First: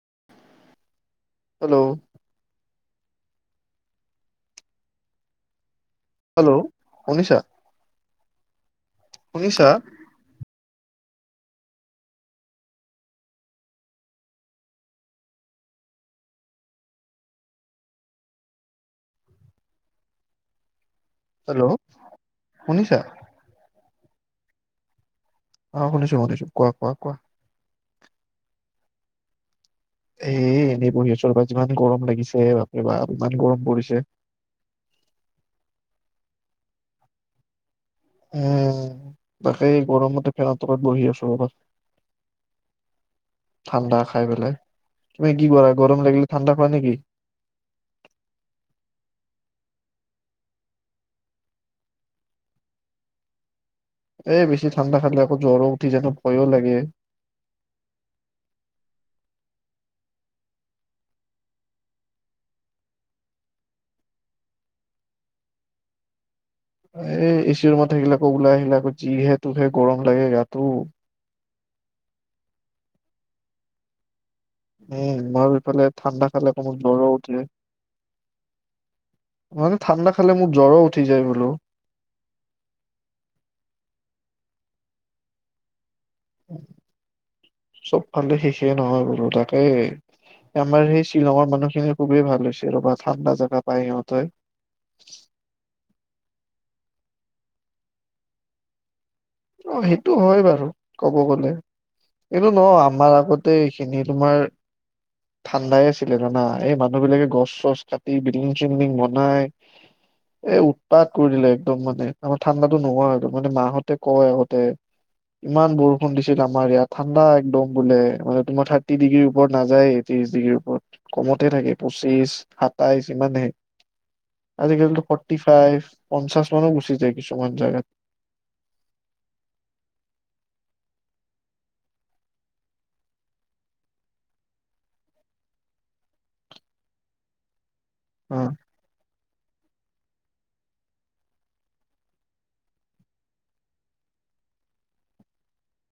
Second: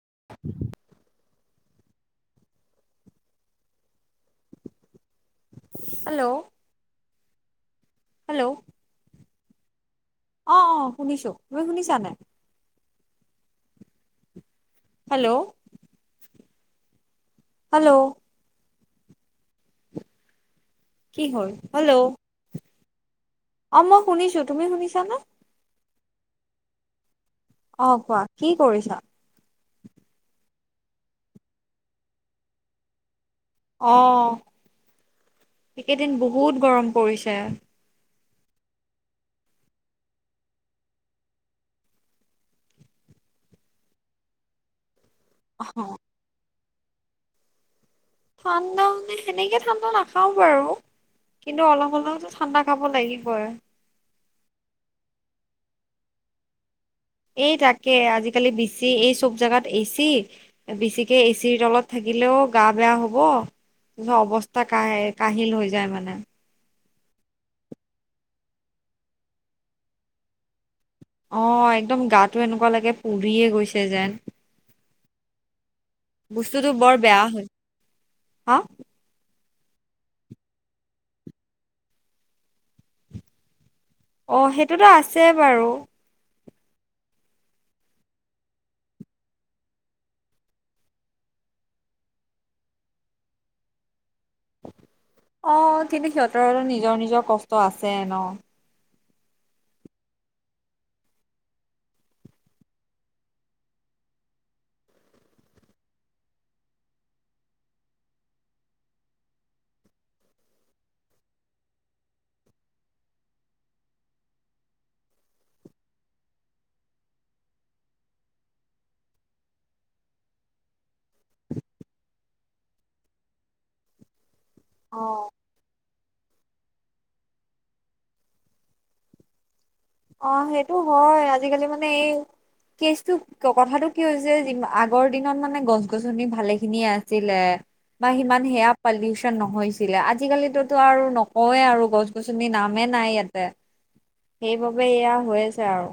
[unintelligible] Hello! Hello! শুনিছা? Hello! শুনিছা? অ অ শুনিছো, তুমি শুনিছা নাই? হেল্ল'! হেল্ল'! কি হল হেল্ল'! শুনিছা? অ মই শুনিছো, তুমি শুনিছানে? অ' শুনিছো, শুনিছো, কোৱা কোৱা কোৱা অ' কোৱা কি কৰিছা? এ এনেই বঢ়ি আছো ৰবা যিমান গৰম লাগিছে বাপৰেবাপ অ এইকেইদিন বহুত গৰম পৰিছে। উম, তাকেই গৰমতে ফেন তলত বহি আছো ৰবা ঠাণ্ডা খাই পেলাই তুমি কি অ কৰা, গৰম লাগিলে ঠাণ্ডা খোৱা নেকি? ঠাণ্ডা মানে সেনেকে ঠাণ্ডা নাখাও বাৰু। কিন্তু অলপ অলপতো ঠাণ্ডা খাব লাগিবই। এই বেছি ঠাণ্ডা খালে আকৌ জ্বৰো উঠি জানো ভয়ো লাগে। এই তাকে আজিকালি বেছি এই চব জোগাত এচি, বেছিকে এচিৰ তলত থাকি থাকিলেও গা বেয়া হব, অৱস্থা কাহ কাহিল হৈ যায় মানে। এ এচিৰ ৰুমত থাকিল আকৌ ওলাই আহিলা আকৌ যিহে তোহে গৰম লাগে গাতো। অ একদম গাটো এনেকুৱা লাগে পুৰিয়ে গৈছে যেন উম, মই ইফালে ঠাণ্ডা খালে বস্তুটো অকমান বৰ জ্বৰ বেয়া উঠে। হয় হা ইমানে ঠাণ্ডা খালে মোৰ জ্বৰো উঠি যায় বোলো অ সেইটোতো আছে বাৰু চবফালে শেষেই নহয় বলো তাকে আমাৰ সেই শ্বিলঙৰ মানুহখিনি খুবেই ভাল হৈছে ৰ'বা ঠাণ্ডা জাগা পায় সিহত অ' কিন্তু সিহঁতৰ নিজৰ নিজৰ কষ্ট আছে ন। অ' সেইটো হয় বাৰু ক'ব গলে। এইএ ন আমাৰ আগতে এইখিনি তোমাৰ ঠাণ্ডাই আছিলে জানা। এই মানুহ বিলাকে গছ চছ কাটি, বিল্ডিং চিলডিং বনাই, এ উৎপাত কৰি দিলে, একদম মানে আমাৰ ঠাণ্ডাতো নোহোৱা হৈ গ'ল মানে মাহতে কয় আগতে ইমান বৰষুণ দিছিল আমাৰ ইয়াত ঠাণ্ডা একদম বোলে মানে তোমাৰ থাৰ্টি ডিগ্ৰীৰ ওপৰত নাযায় তিচ ডিগ্ৰীৰ ওপৰত কমতে থাকে, পঁচিশ সাতাইশ ইমানহে। অ আজিকালিতো ফৰ্টি ফাইভ, পঞ্চাশ মানো গুচি যায় কিছুমান জাগাত অ সেইটো হয় আজিকালি মানে এই কেচটো কথাটো কি হৈছে আগৰ দিনত মানে গছ গছনি ভালে খিনিয়ে আছিলে বা হা সিমান সেয়া পালিউচন নহৈছিলে আজি আজিকালিতোতো নকওঁৱে আৰু গছ- গছনি নামেই নাই ইয়াতে সেইবাবে সবে এয়া হৈ আছে আৰু।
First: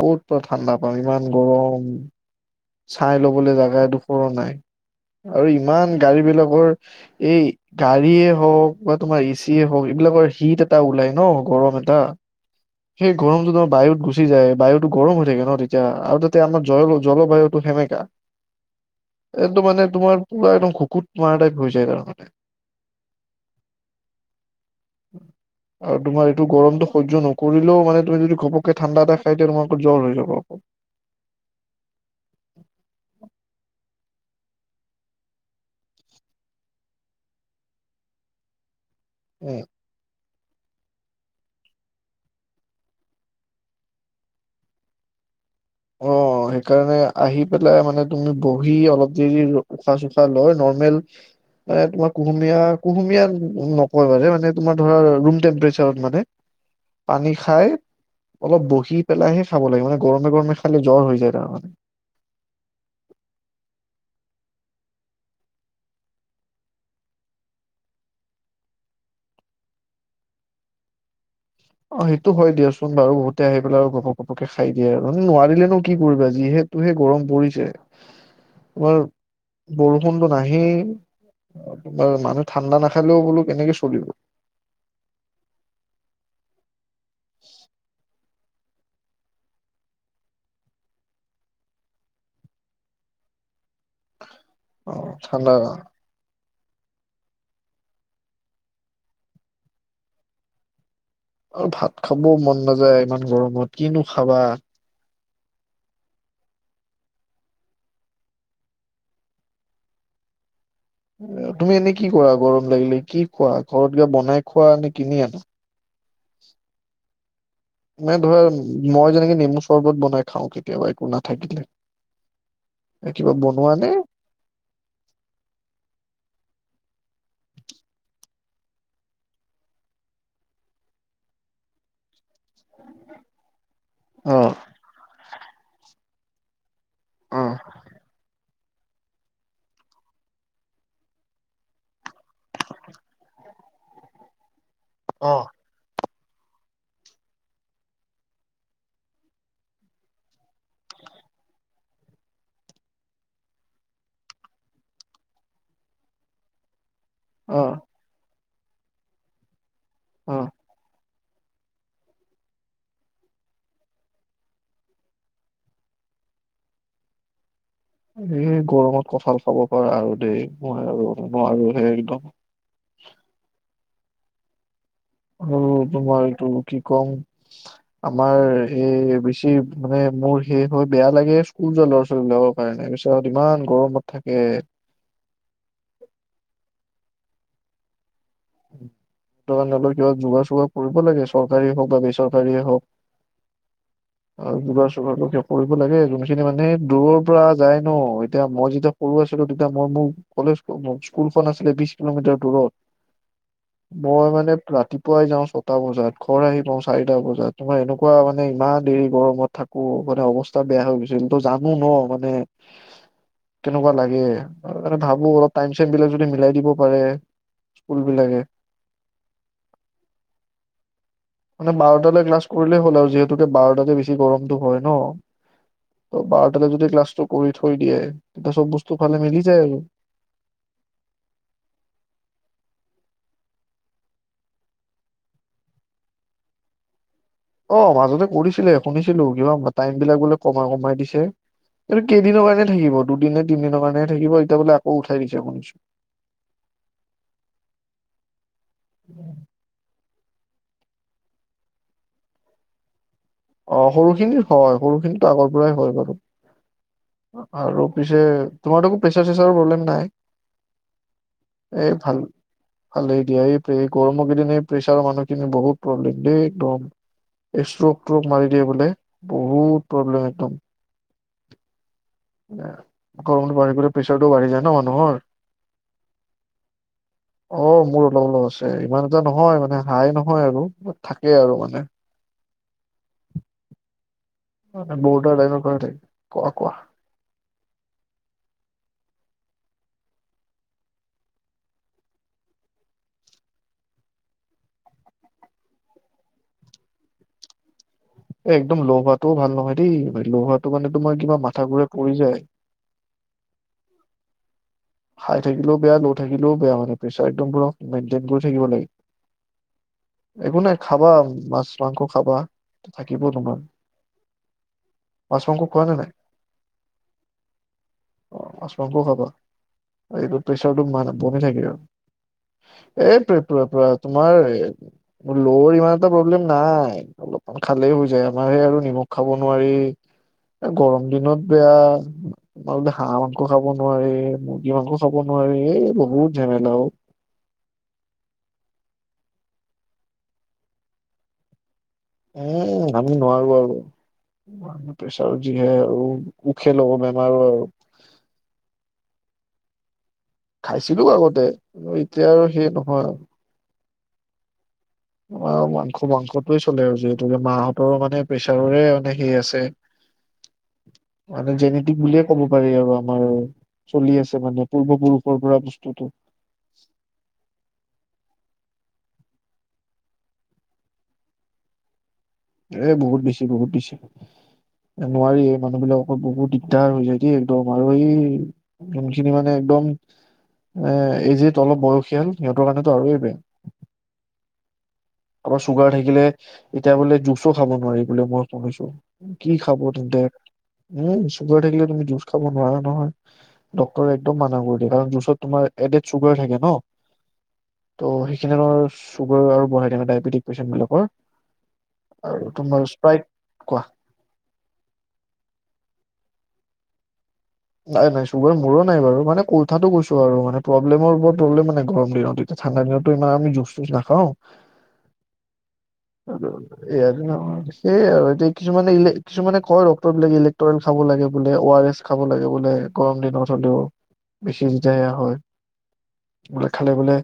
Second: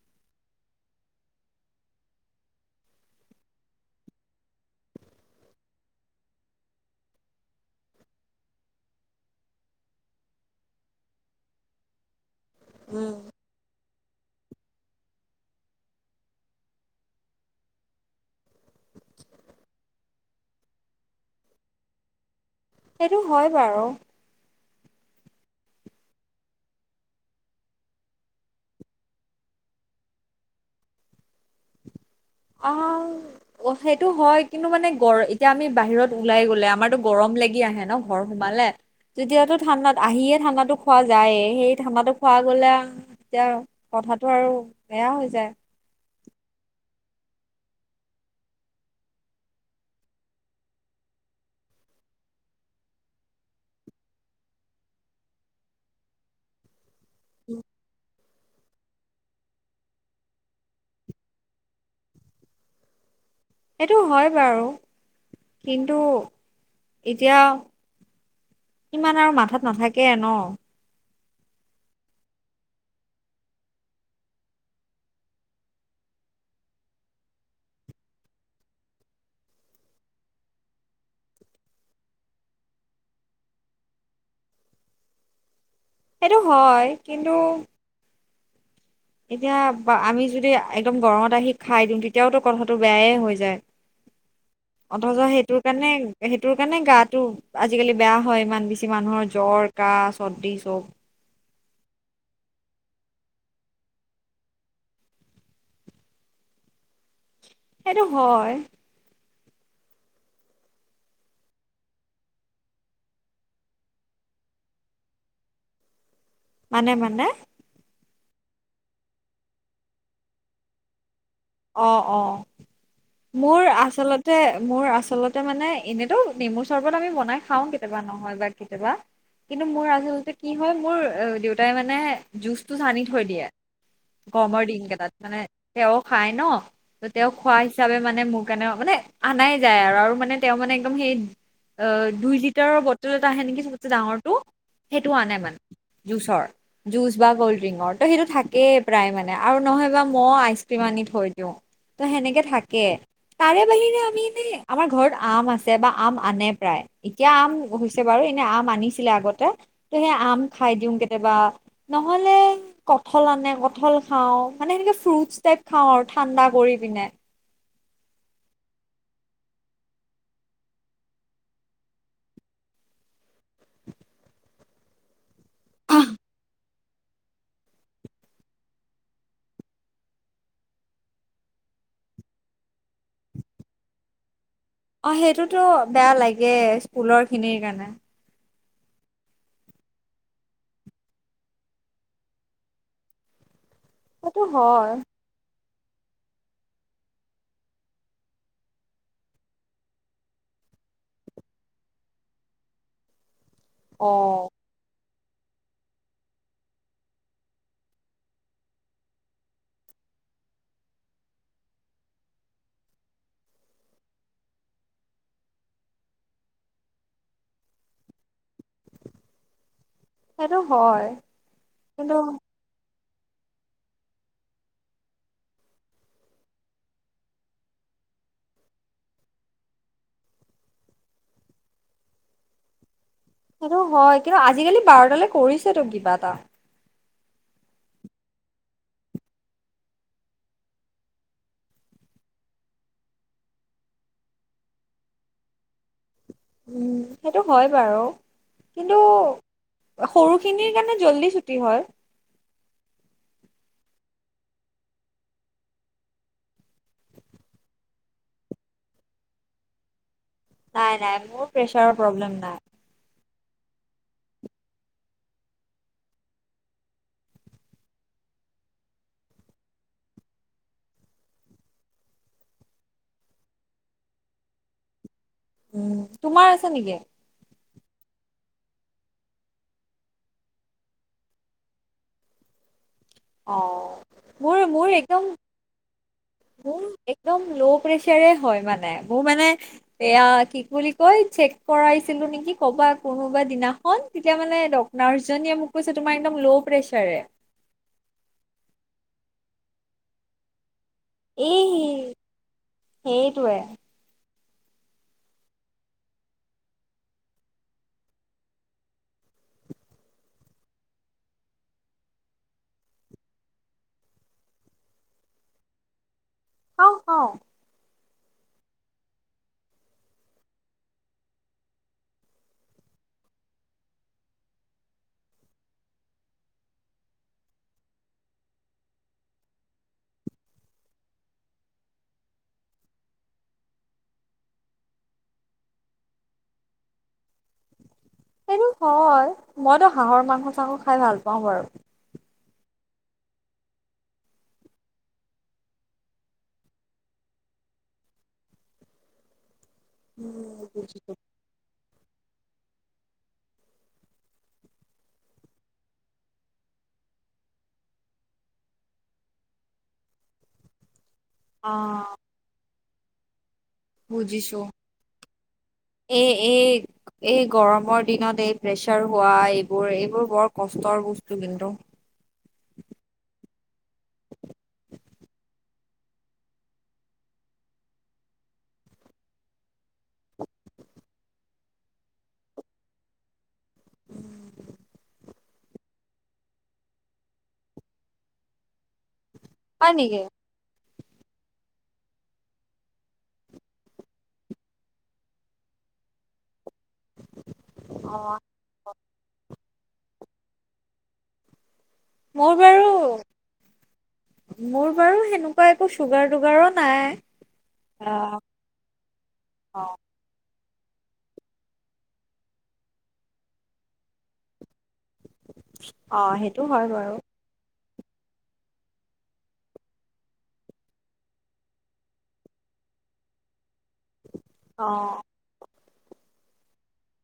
ক'ত বা ঠাণ্ডা পাম ইমান গৰম চাই ল'বলৈ জাগা এদুখৰো নাই আৰু ইমান গাড়ী বিলাকৰ এই গাড়ী হওক বা তোমাৰ এচিয়ে হওক বিলাকৰ হিট এটা ওলাই ন গৰম এটা সেই উম গৰমটো বায়ু। গুচি যায় বায়ুতটো গৰম হৈ থাকে ন তেতিয়া। আৰু তাতে আমাৰ জ জলবায়ুটো সেমেকা। একদম মানে তোমাৰ পুৰা একদম খুকুত মাৰা টাইপ হৈ যায় তাৰমানে সেইটো হয় বাৰু [inaudible] আৰু তোমাৰ এইটো গৰমটো সজ্য নকৰিলেও মানে তুমি যদি ঘপকে ঠাণ্ডা এটা খাই দিয়া তোমাৰ আকৌ জ্বৰ হৈ যাব [unintelligible] অ সেইটো হয় কিন্তু মানে গ এতিয়া আমি বাহিৰত ওলাই গলে আমাৰতো গৰম লাগি আহে ন ঘৰ সোমালে। তেতিয়াতো উম ঠাশুাত আহিয়ে ঠাণ্ডা খোৱা যায় সেই ঠাণ্ডা খুৱোৱা গলে তেতিয়া কথাতটো আৰু বেয়া হৈ যায়। অ সেইকাৰণে আহি পেলাই মানে তুমি বহি অলপ দেৰি উশাহ- চোশাহ লৈ ন নমেল মানে তোমাৰ কুহুমীয়া কুহুমীয়া নকয় মানে তোমাৰ ধৰা ৰুম টেম্পেচাৰত মানে পানী খাই অলপ বহি পেলাইহে খাব লাগে মানে গৰমে, গৰমে। খালি জ্বৰ হৈ যায় ত মানে। সেইটো হয় বাৰু। কিন্তু এতিয়া ইমান আৰু মাথাত নাথাকে ন অ সেইটো হয় দিয়াচোন বাৰু বহুতে আহি পেলাই আৰু ঘপক পপকে খাই দিয়ে আৰু, নোৱাৰিলে নো কি কৰিবা যিহে, সটোহে গৰম পৰিছে তোমাৰ, বৰষুণটো নাহেই তোমাৰ মানুহ ঠাণ্ডা নাখালেও বোলো কেনেকে চলিব। সেইটো হয় কিন্তু এতিয়া আমি যদি একদম গৰমত আহি খাই দিওঁ তেতিয়াওতো কথাটো বেয়াই হৈ যায় [unintelligible] অথচ ঠাণ্ডা সেইটোৰ কাৰণে, সেতোৰ কাৰণে গাটো আজিকালি বেয়া হয় ইমান বেছি মানুহৰ জ্বৰ কাহ চৰ্দি চব আৰু ভাত খাবও মন নাযায় ইমান গৰমত কিনো খাবা সেইটো হয়। তুমি এনেই কি কৰা গৰম লাগিলে, কি খোৱা ঘৰত গ বনাই খোৱা নে কিনি আন? মানে মানে। মানে ধৰা মই যেনেকে নেমু চৰ্বত বনাই খাও কেতিয়াবা একো ন অ অ কিবা মোৰ বনোৱা নে? আচলতে মোৰ আচলতে মানে এনেতো নেমুচ। চৰ্বত আমি বনাই খাওঁ কেতিয়াবা নহয় বা কেতিয়াবা। কিন্তু মোৰ আজিলৈকে কি হয় মোৰ দেউতাই মানে জুচটো চানি থৈ দিয়ে অ', গৰমৰ দিন কেইটাত মানে তেওঁ খাই ন ত তেওঁ খোৱা অ'। হিচাপে মানে মোক। কাৰণে মানে আনাই যায় আৰু আৰু মানে তেওঁ মানে একদম সেই অ দুই লিটাৰৰ বটল এটা আহে নেকি চবতে ডাঙৰটো সেইটো আ নাই অ', মানে। জুচৰ জুচ বা কল্ড ড্ৰিংকৰ ত' সেইটো থাকেই প্ৰায় মানে আৰু নহয়বা মই আইচ আনি থৈ দিওঁ ত সেনেকে থাকে। তাৰে বাহিৰে আমি ন আমাৰ ঘৰত আম আছে বা আম আনে প্ৰায়। এতিয়া আম অ', হৈছে বাৰু এনে আম আনিছিলে আগতে ত সেই আম অ'। খাই দিওঁ কে কেতিয়াবা নহ'লে কঠল আনে কঠল খাওঁ মানে সেনেকে ফ্ৰুট টাইপ খাওঁ আৰু ঠাণ্ডা কৰি পিনে। এই গৰমত কঠা‍ঁল খাব পাৰা আৰু দেই মই আৰু নোৱাৰো সে একদম। অ তোমাৰটো। কি কম আমাৰ এই বেছি মানে মোৰ সেই হৈ বেয়া লাগে। ল'ৰা-ছোৱালীবলাকৰ কাৰণে ত পিছত ইমান গৰমত থাকে। অ সেইটোতো বেয়া লাগে স্কুলৰ খিনিৰ কাৰণে। উম। কিবা যোগা চোগা কৰিব লাগে চৰকাৰীয়ে হওক বা বেচৰকাৰীয়ে হওক। সেইটো আৰু দুগাৰ হয় চোগাৰটো। কৰিব লাগে যোনখিনি মানে দূৰৰ পৰা যায় ন এতিয়া মই যেতিয়া সৰু আছিলো তেতিয়া মই মোৰ ক স্কুলখন আছিলে বিশ কিলোমিটাৰ দূৰত। অ মই মানে ৰা পুৱাই যাওঁ ছটা বজাত, ঘৰ আহি পাওঁ চাৰিটা বজাত, তোমাৰ এনেকুৱা মানে ইমান দেৰি গৰমত থাকো। হে অৱস্থা বেয়া হৈ গৈছোঁ তো জানো ন মানে। তেনেকুৱা লাগে ভাবো অলপ টাইম চাইম বিলাক যদি মিলাই দিব পাৰে। বিলাকে সেইটো হয়। মানে কিন্তু বাৰটালৈ ক্লাছ কৰিলেই হ'ল আৰু যিহেতুকে বাৰটাতে বেছি গৰমতটো হয় ন? বাৰটাতে যদি ক্লাছটো কৰি থৈ দিয়ে তেতিয়া চব বস্তু ফালে মিলি যায় আৰু [inaudible] সেইটো হয় কিন্তু আজিকালি বাৰটালৈ কৰিছেতো কিবা এটা। অ মাজতে কৰিছিলে শুনিছিলো কিয় টাইম বিলাক বোলে কমাই কমাই দিছে। এইটো কেইদিনৰ কাৰণে থাকিব দুদিনে তিনদিনৰ কাৰণে সে থাকিব। এতিয়া বোলে আকৌ উঠাই দিছে শুনিছোঁ। [unintelligible] উম সেইটো হয় বাৰু কিন্তু সৰু- খিনিৰ কাৰণে জল্দি ছুটি হল। অঁ সৰুখিনি হয় সৰুখিনিতো আগৰ পৰাই হয় বাৰু। [unintelligible] আৰু পিছে তোমাৰটো একো প্ৰেচাৰ চেচাৰ প্ৰব্লেম নাই। নাই নাই মোৰ প্ৰেচাৰৰ এই ভাল, প্ৰব্লেম নাই ভালেই দিয়া এই। এই গৰম কেইদিননে প্ৰেছাৰৰ মানুহখিনি বহুত প্ৰব্লেম দেই একদম এক্। তোক মাৰি দিয়ে বোলে বহুত প্ৰব্লেম একদম। গৰমত বাঢ়ি গলে প্ৰেছাৰতটো বাঢ়ি যায় ন মানুহৰ। উম তোমাৰ আছে নেকি? অ মোৰ অলপ অলপ আছে ইমান এটা নহয় মানে হাই নহয় আৰু থাকেই আৰু মানে। [inaudible] অঁ। মোৰ মোৰ একদম, বৰ্ডাৰ লাইনৰ কথা থাকে কোৱা কোৱা মোৰ একদম ল' প্ৰেচাৰে হয় মানে। মোৰ মানে এয়া কি বোলি কয় চেক কৰাইছিলো নেকি কবা কোনোবা দিনা- [unintelligible] ন তেতিয়া মানে ডক্টৰ নাৰ্ছজনীয়ে মোক কৈছে তোমাৰ একদম ল' প্ৰেচাৰে এ একদম লহোৱাটোও ভাল নহয় দেই লোহ [unintelligible] তটো কাৰানে তোমাৰ কিবা মাথা এই ঘুৰাই পৰি যায়। সেইটোৱে [unintelligible] হাই থাকিলেও বেয়া ল' থাকিলেও বেয়া মানে প্ৰেছাৰ একদম ধৰক মেইনটেইন কৰি থাকিব লাগে। [unintelligible] একো নাই খাবা মাছ মাংস খাবা থাকিব তোমাৰ। মাছ মাংস [unintelligible] কোৱা যে নাই। [unintelligible] খাও খাও [unintelligible] অ মাছ মাংসও খাবা আৰু এইটো প্ৰেছাৰটো কমি থাকে আৰু [unintelligible] এই তোমাৰ ল'ৰ ইমান এটা প্ৰব্লেম নাই অলপ খালেই হৈ যায় আমাৰ সেই আৰু নিমখ খাব নোৱাৰি। এ গৰম দিনত বেয়া তোমাৰ বোলে হাঁহ মাংস খাব নোৱাৰি। সিমানকো চাব নোৱাৰি এ বহুত ঝেমেলা অও। সেইটো হয় মইতো হাঁহৰ মাংস চাং খাই ভাল পাওঁ বাৰু। [unintelligible] এ আমি নোৱাৰো আৰু। ব্ প্ৰেছাৰ যিহে উখেল বেমাৰ [unintelligible] উম, খাইছিলো বুজিছো। আগতে আৰু এতিয়া আৰু সেই নহয় আৰু। অ মাংস মাংসটোৱে চলে আৰু যিহেতু মাহঁতৰ মানে প্ৰেছাৰৰে মানে সেই আছে। মানে অ জেনেতিক বুলিয়ে ক'ব পাৰি আৰু আমাৰ। [unintelligible] আছে মানে বুজিছো। পূৰ্বপুৰুষৰ পৰা বস্তুটো এই এই এই গৰমৰ দিনত এই প্ৰেচাৰ- হোৱা এইবোৰ, এইবোৰ বৰ কষ্টৰ বস্তু কিন্তু এ বহুত বেছি, বহুত বেছি। নোৱাৰিয়ে মানুহ বিলাক বহুত দিগদাৰ হৈ যায় দেই একদম আৰু এই যোনখিনি মানে একদম। এ এই যিহেতু অলপ বয়সীয়াল সিহঁতৰ কাৰণেতো আৰু এই বেয়া আমাৰ চুগাৰ থাকিলে এতিয়া বোলে জুচো খাব নোৱাৰি ব মই শুনিছো। কি খাব হয় নেম নেকি দে উম চুগাৰ থাকিলে তুমি জুচ খাব নোৱাৰা নহয়। ডক্টৰে একদম মানা কৰি দিয়ে কাৰণ জুচত তোমাৰ এডেড চুগাৰ থাকে ন [unintelligible] ত' অ সেইখিন চুগাৰ আৰু বঢ়াই থাকে ডায়বেটিক পেচেণ্টবিলাকৰ। [unintelligible] মোৰ বাৰু মোৰ বাৰু সেনেকুৱা একো চুগাৰ টোগাৰত- [unintelligible] নাই। নাই নাই আহ চুগাৰ মোৰো নাই বাৰু মানে অ পৰীক্ষাটো কৰিছো আৰু মানে- প্ৰব্লেমৰ ওপৰত ৰ'লে মানে গৰম দিনত এতিয়া ঠাণ্ডা দিনতো ইমান আমি জুচ চুচ নাখাও। অ সেইটো হয় [unintelligible] বাৰু এইয়াত ন [unintelligible] সেইয়া আৰু এতিয়া কিছুমানে কিছুমানে কয় ডক্তৰ বিলাকে ইলেক্টল খাব লাগে বোলে অ' আৰ এছ খাব লাগে। লে গৰম দিনত হ'লেও বেছি অ [unintelligible] হয়। বোলে খালে বোলে-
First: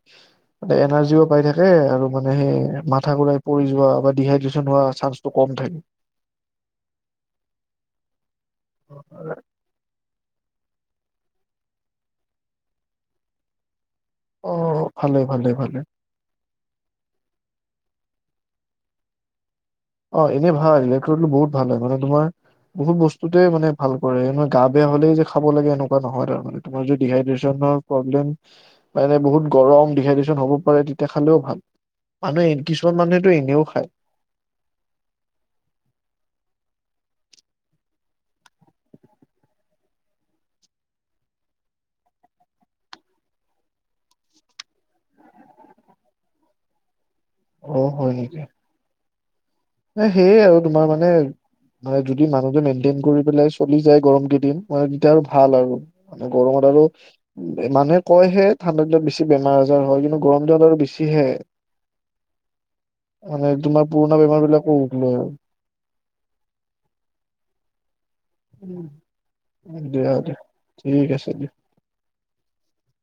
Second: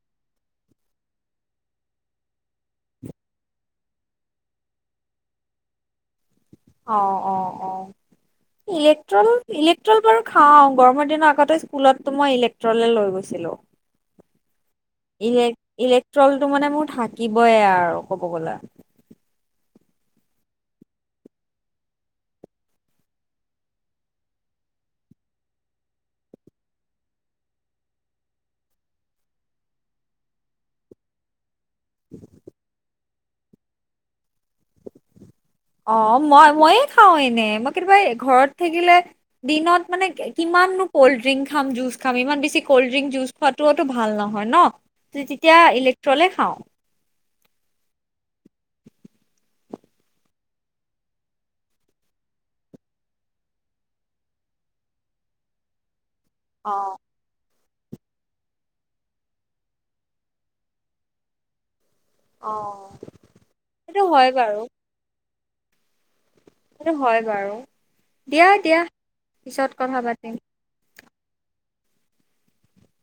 [unintelligible] এনাৰ্জিও পাই থাকে আৰু মানে সেই মাথা ঘুৰাই পৰি যোৱা বা ডিহাইড্ৰেচন হোৱা চান্সটো কম থাকে। [inaudible] অ অ অ ইলেক্ট্ৰল, ইলেক্ট্ৰল বাৰু। খাওঁ গৰমৰ দিনৰ আগতে স্কুলতো মই ইলেক্ট্ৰলে লৈ গৈছিলো। অ'। ভালে ইলে ভালে ভালে ইলেক্ট্ৰলটো মানে মোৰ থাকিবই আৰু কব গলে। অ এনেই ভাল ইলেকট্ৰলটো বহুত ভাল হয় মানে তোমাৰ বহুত বস্তুতেই মানে ভাল কৰে। মানে গা বেয়া হ'লেই যে খাব লাগে এনেকুৱা নহয় তাৰ মানে তোমাৰ যদি ড্ৰিহাইড্ৰেচন মানে বহুত গৰম ডিহাইড্ৰেচন হ'ব পাৰে তেতিয়া খালেও ভাল। মানুহে কিছুমান মানুহেতো এনেও খায়। অ মই মইয়ে খাওঁ এনে মই কেতিয়াবা ঘৰত থাকিলে দিনত মানে কিমান ননো কল্ড ড্ৰিংক খাম, জুচ খাম ইমান বেছি কল্ড ড্ৰিংক জুচ খোৱাতোও তো ভাল নহয় ন। তু তেতিয়া ইলেক্ট্ৰলে খাওঁ। অ হয় নেকি? এ সেয়ে আৰু তোমাৰ মানে মানে যদি মানুহটোৱে মেইনটেইন কৰি পেলাই চলি যায় গৰম কেইদিন মানে তেতিয়া আৰু ভাল আৰু। মানে গৰমত অ আৰু উম। মানুহে কয়হে ঠাণ্ডা দিনত বেছি বেমাৰ আজাৰ হয়। কিন্তু গৰম দিনত আৰু বেছিহে। অ মানে তোমাৰ সেইটো পুৰণা হয় বেমাৰ বাৰু বিলাকো উগ লয়। সেইটো হয় বাৰু দিয়া দিয়া আৰু পিছত কথা দিয়া দিয়া পাতিম। [unintelligible]